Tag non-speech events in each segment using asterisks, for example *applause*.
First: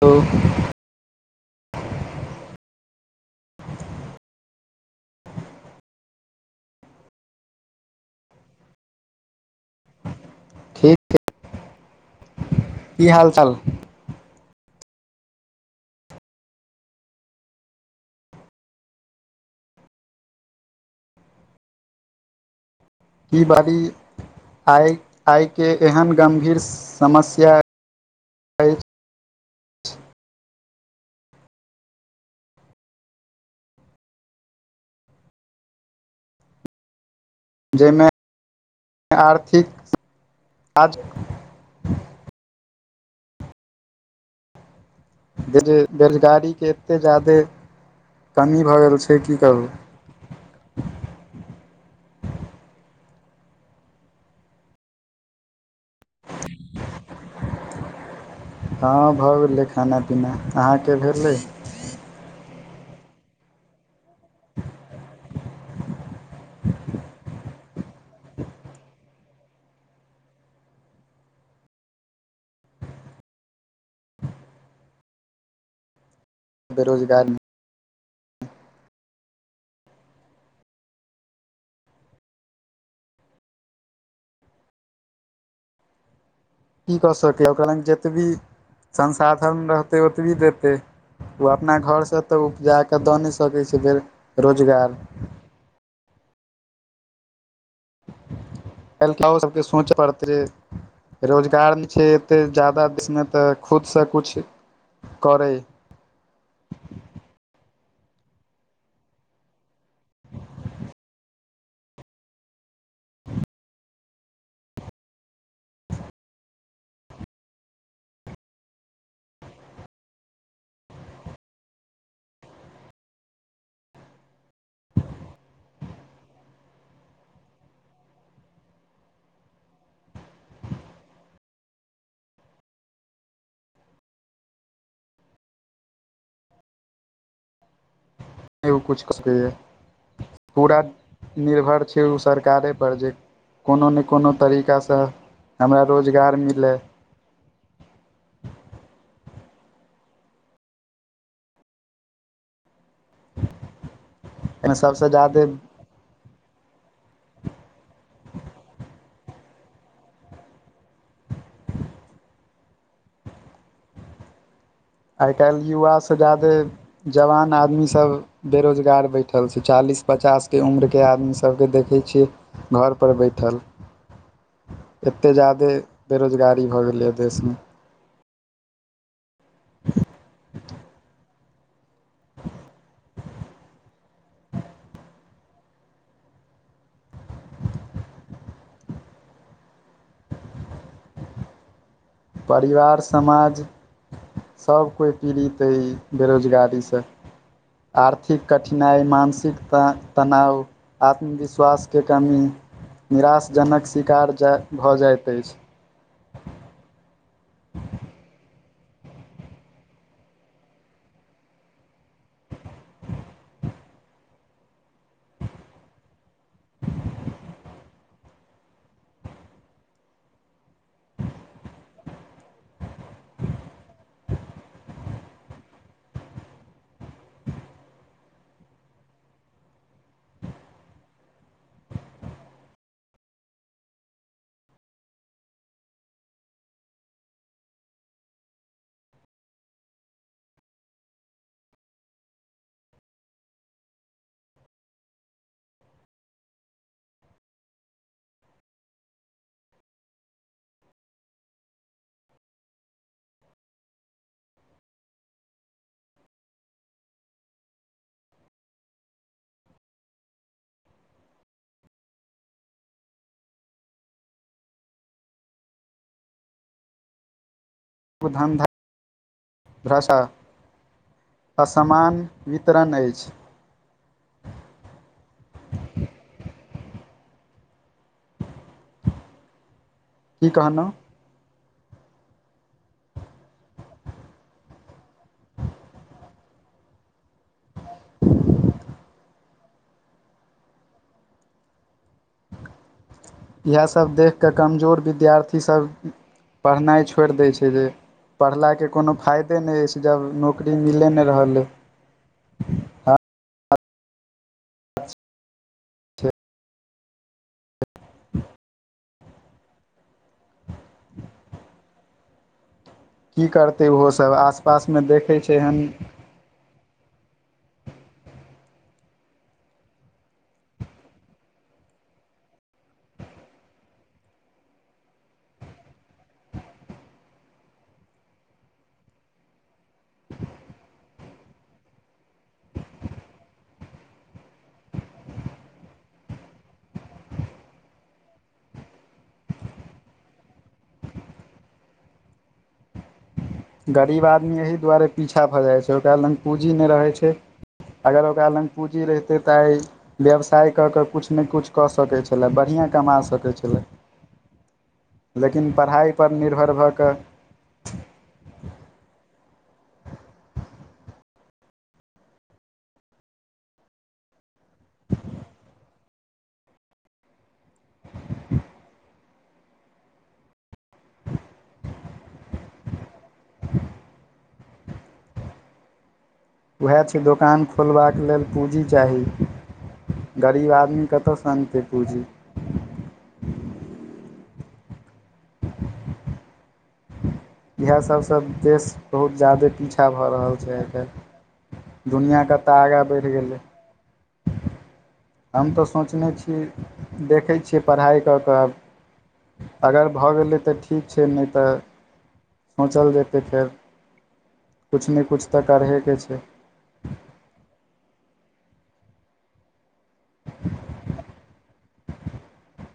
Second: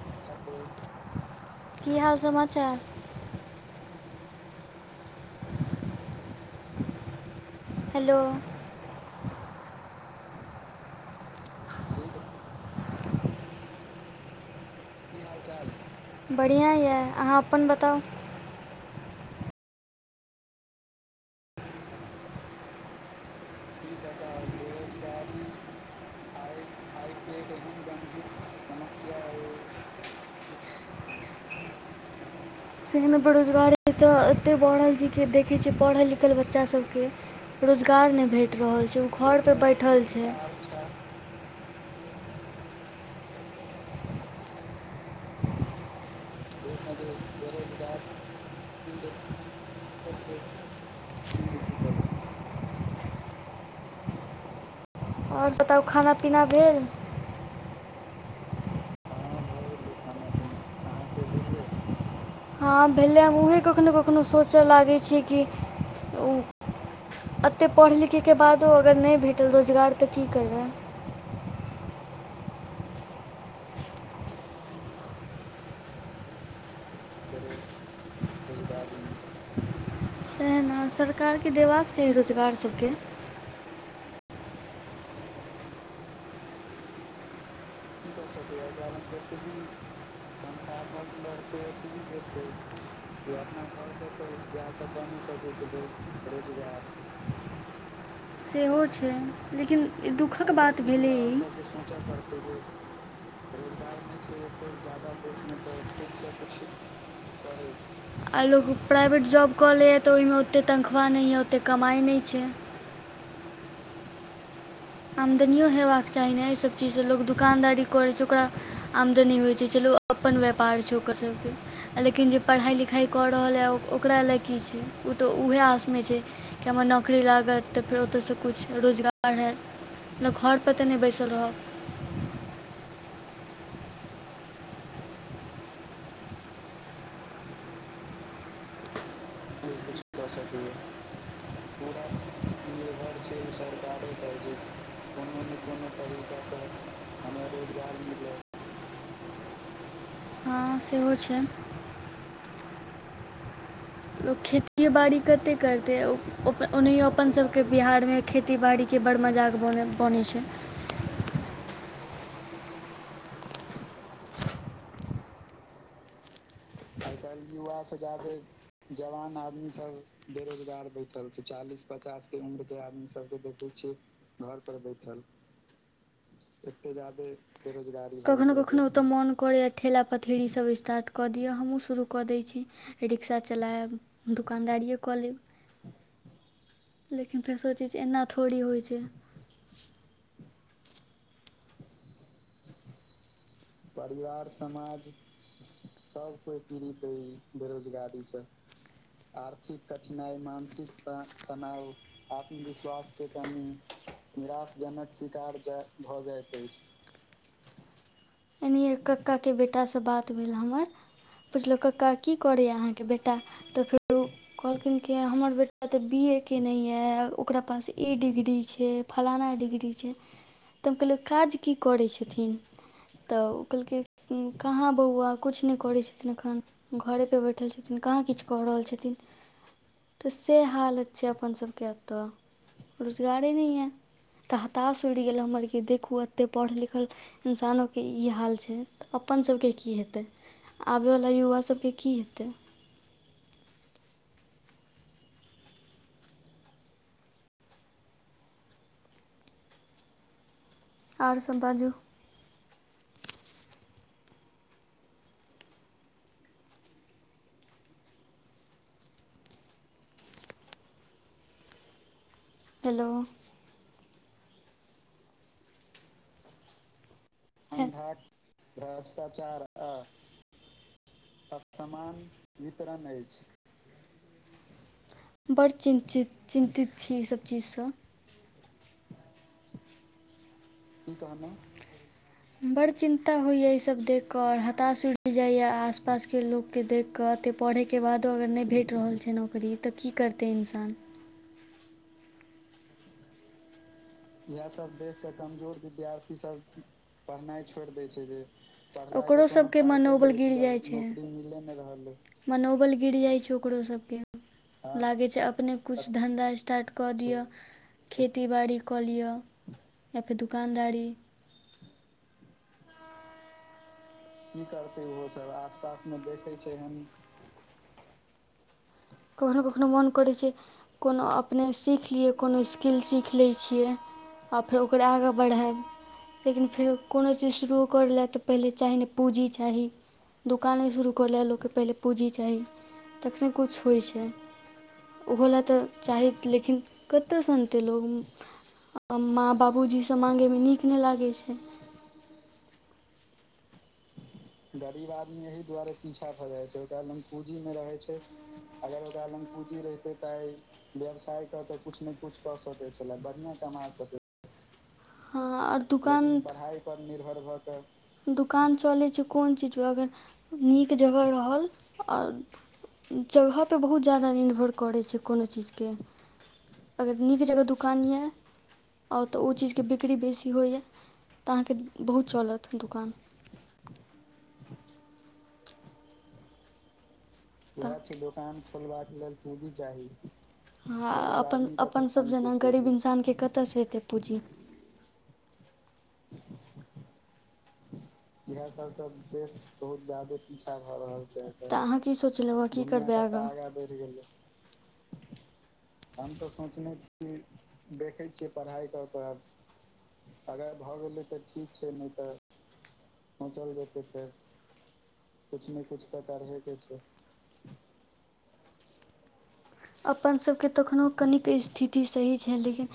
ह *inaudible* की हाल समाचार। हेलो। ठीक छैय। की हाल चाल? की हाल चाल? बढ़िआँ यऽ अहाँ अपन बताउ। *unintelligible* आइ आइके एहन गम्भीर समस्या अइछ। सेहन बेरोजगारी तऽ एतय बढ़ल छैय कि देखै छियै पढ़ल लिखल बच्चा सभके जाहिमे रोजगार नहि भेट रहल छैय, ओ घरपे आर्थिक बैठल छैय। आज *unintelligible* जे से रोजगारीके एतेक ज्यादे कमी भऽ गेल छैय की कहू। आओर बताउ खाना पीना भेल। हँ भऽ गेलै खाना पीना, अहाँके भेलै। हँ भेलै। हम उएह कखनहु कखनहु सोचय लागै छीयै कि ओ एते पढ़ै लिखैके बादो अगर नहि भेटल रोजगार तऽ की करबै। बेरोजगारी सह ने सरकारके देबाक चाही रोजगार सभके। की कऽ सकै ओ कनेक जेतबी संसाधन रहतै ओतबी देतै। ओ अपना घरसँ तऽ ओ त अपना घरसँ त बिहारके रोजगार द नहि सकै छैय। *inaudible* सेहो छै काल्हि सबके लेकिन सोचऽ ई पड़तै दुःखक बात भेलै ई। रोजगार नहि छै एते जादा देशमे तऽ खुदसँ किछु करै। ठीक जा प कह *unintelligible* आ लोक प्राइवेट जॉब कऽ लैए तऽ ओहिमे ओतेक तनख्वाह नहि यए ओतेक कमाइ नहि छै। आमदनियो हेबाक चाही ने एहिसभ चीजसँ लोक दोकानदारी करैत छै ओकरा आमदनी होइत छै चलू। अपन व्यापार छै ओकर सबके लेकिन जे पढ़ाई लिखाई कर रहल हे ओकरा लाग। की छै ओ तऽ उएह आसमे छै। कि हमरा नौकरी लागत तऽ फेर ओतऽसँ किछु रोजगार ह मतलब घरपर तऽ नहि बैसल रहब। नहि ओ किछु क सकैए पूरा निर्भर छै ओ सरकारे पर जे। कोनो ने कोनो तरीकासँ हमरा रोजगार मिलय। हँ सेहो छै। लोक एहिमे खेतिे सभसँ बाड़ी ज्यादे कते करतै। तऽ ओनाहियो अपन सभके बिहारमे खेती बाड़ीके बडड़ मजाक बनैत छै। आइ काल्हि युवा से जा्यदे। जवान आदमी सब बेरोजगार बैठल छै चालीस पचास के उम्र के आदमी सब के देखे छै। पचास के उम्र के आदमी सबके देखैत छियै घर पर बैठे। एतेक जादे। बेरोजगारी भऽ गेलैए देशमे। कखनो कखनो ओते मोन करया ठेला पथरी सब स्टार्ट कऽ द दि हमहुँ शुरू कऽ दै छी रिक्शा चलायब दोकानदारिए कऽ लेब। लेकिन फेर सोचै छै एना थोड़ी होइत छै। परिवार समाज। परिवार सभ कोइ समाज पीड़ित अइ सभ कोइ बेरोजगारीसँ पीड़ित अइ बेरोजगार। आर्थिक कठिनाइ मानसिक तनाव आत्मविश्वासके कमी। निराशजनक शिकार भऽ जाइत अछि। भऽ जाइतै अछि। एनाहिए कक्काके बेटासँ बात भेल हमर। पुछलहुँ कक्का की करैया अहाँके बेटा तऽ फेरो। कहलखिन कि हमर बेटा तऽ बी ए केयने यए ओकरा पास ए डिग्री छै। फलाना डिग्री छै तऽ हम कहलहुँ काज की करै छथिन। तऽ ओ कहलकै कहाँ बौआ किछु नहि करै छथिन एखन। घरेपर बैठल छथिन कहाँ किछु कऽ रहल छथिन। तऽ से हालत छै अपन सबके ओत रोजगारी न है। तऽ हताश उड़ि गेल हमर कि देखू एतेक पढ़ल लिखल इन्सानो। के ई हाल छै तऽ अपन सबके की हेतै आबैवला युवा सबके की हेतै। और सब बाजू। हेलो। धन्धा भ्रष्टाचार आ। भाषा *unintelligible* असमान वितरण अछि। बड़ चिन्तित चिन्तित छी। ईसभ चीजसँ की कहनो बड़ चिन्ता होइया ई सब देख कऽ आऔर हताश उर जायया आस पास के लोग के देख के एते पढ़े के बादो अगर नहि भेट रहल छै। नौकरी तऽ की करतै इन्सान। इएह सब देख के कमजोर विद्यार्थी सब पढ़नाइ छोड़ि दै छै। जे पढ़लाके कोनो ओकरो फायदे सभके नहि अछि जब मनोबल गिर नौकरी जाइ छै। मिले नहि रहलै मनोबल गिर जाइ छै। ओकरो सबके लागैत छै। अपने किछु धन्धा स्टार्ट कऽ दिअ खेती बाड़ी कऽ लिअ या फेर दोकानदारी। की करतै ओहोसभ आसपासमे देखै छै। एहन चन कखनो कखनो मन करै छै। कोनो अपने सीख लियै। कोनो स्किल सीख लै छियै। आ फेर ओकर आगाँ बढ़ब। लेकिन फेर कोनो चीज शुरू कर लए तऽ पहिले चाही ने पूँजी चाही। दोकाने शुरू कऽ ल लोककेँ पहिले पूँजी चाही तखने कुछ होइ छै। ओहो लए तऽ चाही। लेकिन कतयसँ अनतै लोक माँ बाबूजीसँ माँगैमे नीक नहि लागैत छै। गरीब आदमी एहि दुआरे पीछा भऽ जाइ छै। ओकरा लग पूँजी नहि रहै छै। अगर ओकरा लग पूंजी रहते ता व्यवसाय क के कुछ ने कुछ कऽ सकैत छै। छलै बढ़िआँ कमा सकै छलै। *inaudible* ह लेकिन आओर पढ़ाइपर दुकाना निर्भर भऽ कऽ निभर भ दुकान चले छै। कोन चीजमे अगर नीक जगह रहल। आओर जगहपर बहुत ज्यादा निर्भर करै छै। कोनो चीजके अगर नीक जगह दुकान ये तऽ ओ चीज के बिक बिक्री बेसी होइए तऽ अहाँके बहुत चलत दोकान। उएह छै दोकान खोलबाक लेल न पूँजी खोल चाही लेल पूजी चाही। गरीब आदमी ह कतयसँ अपन अनतै अपन पूँजी सभ जेना गरीब इंसान के कतयसँ हेतै पूँजी। इएह सब। इएह सब देश बहुत जादे रहल छै पीछा आइ भऽ रहल काल्हि छै। तऽ अहाँ की दुनिआँ सोचलहुँ ह कतय की करबै बढ़ि आगाँ। गेलै ब गेलै। हम तऽ सोचने हम तऽ छी सोचने छीिय देखै छियै पढ़ाइ देखै कऽ छियै। पढ़ाइ कऽ कऽ अगर भऽ गेलै तऽ ठीक छै। नहि तऽ नहि तऽ सोचल जेतै फेर किछु नहि किछु तऽ करहेके छै। देखे छीये। अपन सभके तखनो कनिक स्थिति सही छै। लेकिन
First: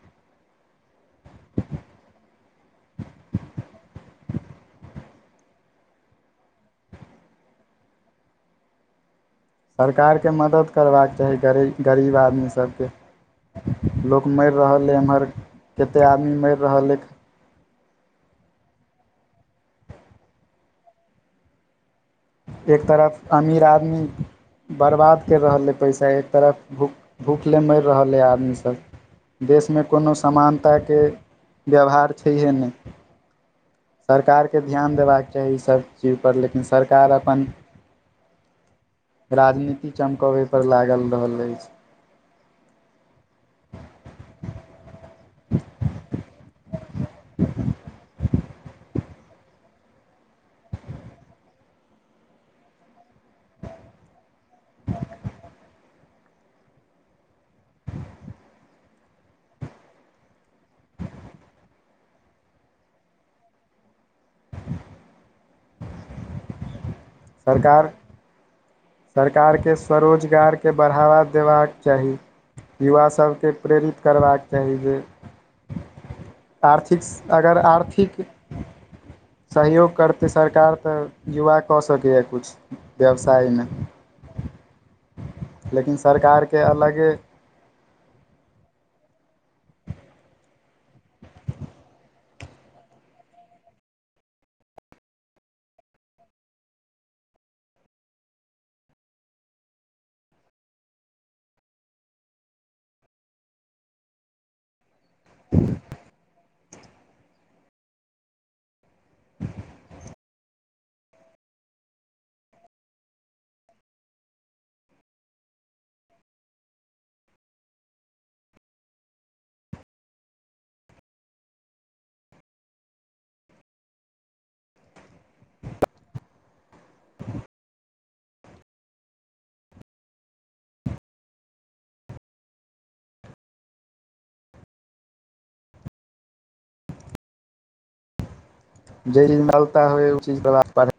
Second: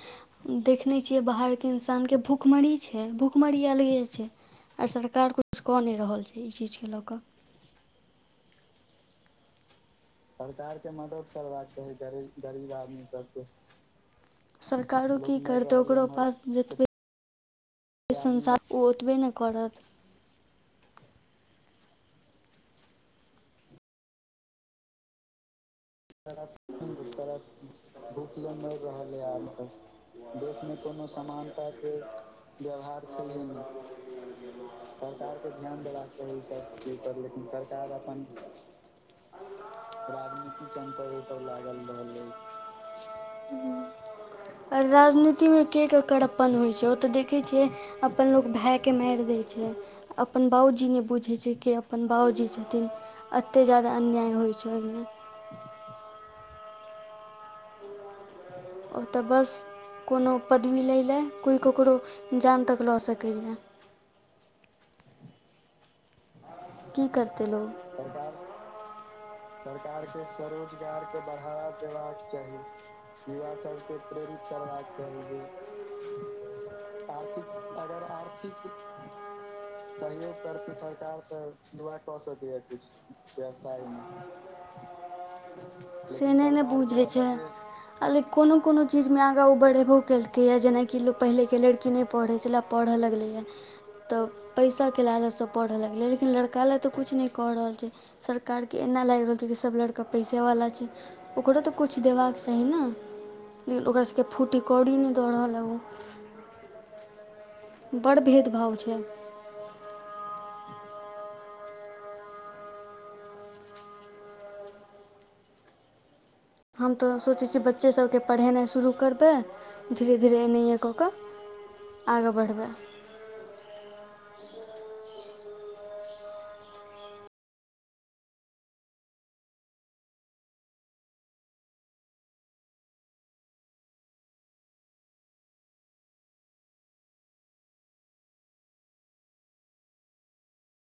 देखने छियै। बाहरके इन्सानके भुखमरी छै। भुखमरी अलगे छै। आर सरकार किछु कऽ नहि रहल छै। ई चीजके लऽ कऽ सरकार के मदद करबाक चाही ग गरीब आदमी सबके लोक मरि रहलै। सरकारो एमहर की करतै ओकरो कते आदमी पास मरि जतबे रहलै। संसार ओ ओतबे नहि करत। एक तरफ अमीर आदमी बर्बाद करि रहलै। एक तरफ भूखले मैर रहल अय आदमी सब। देशमे कोनो समानताके व्यवहार छैहे नहि व्यवहार छलहे नहि। सरकारके ध्यान देबाक चाही इ सब चीजपर लेकिन सरकारअब राजनीति चमकवे पर लगल रहल अइच। चल रहल अछि। *unintelligible* राजनीतिमे के के करप्पन होइत छै ओ तऽ देखैय छियै? अपन लोक भायके माइर दै छै। अपन बाबूजी नहि बुझैत छै कि अपन बाबूजी छथिन। एते जादा अन्याय होइ छै ओहिमे। ओहतऽ बस कोनो पदवी लै लेए कोइ ककरो जान तक लऽ सकैए। की करतै लोक? सरकार सरकारके स्वरोजगारके बढ़ावा देबाक चाही युवा सभके प्रेरित प्रेरित करबाक चाही। आर्थिकस अगर आर्थिक *unintelligible* सहयोग करतै सरकार तऽ युवा कऽ सकैए किछु व्यवसायमे। लेकिन से नहि सरकारके ने बूझै अलगे छै। आ लेक कोनो कोनो चीजमे आगाँ ओ बढ़ेबो केलकैए जेनाकि लोक पहिलेके लड़की नहि पढ़ैत छलै पढ़ऽ लगलैए। तऽ पैसाके लालच सं पढ़ऽ लगलै लेकिन लड़ काले तऽ किछु नहि कऽ रहल छै। सरकारके एना लागि रहल छै कि सभ लड़का पैसेवाला छै। ओकरो तऽ किछु देबाक चाही ने लेकिन ओकररासभके फूटी कौड़ी नहि दऽ रहल हए ओ। बड़ भेदभाव छै। हम तऽ सोचै छियै बच्चे सभके पढ़ेनाइ शुरू करबै धीरे धीरे एनाहिए कऽ कऽ आगे बढ़बै। जे चीज मलता हय ओ चीज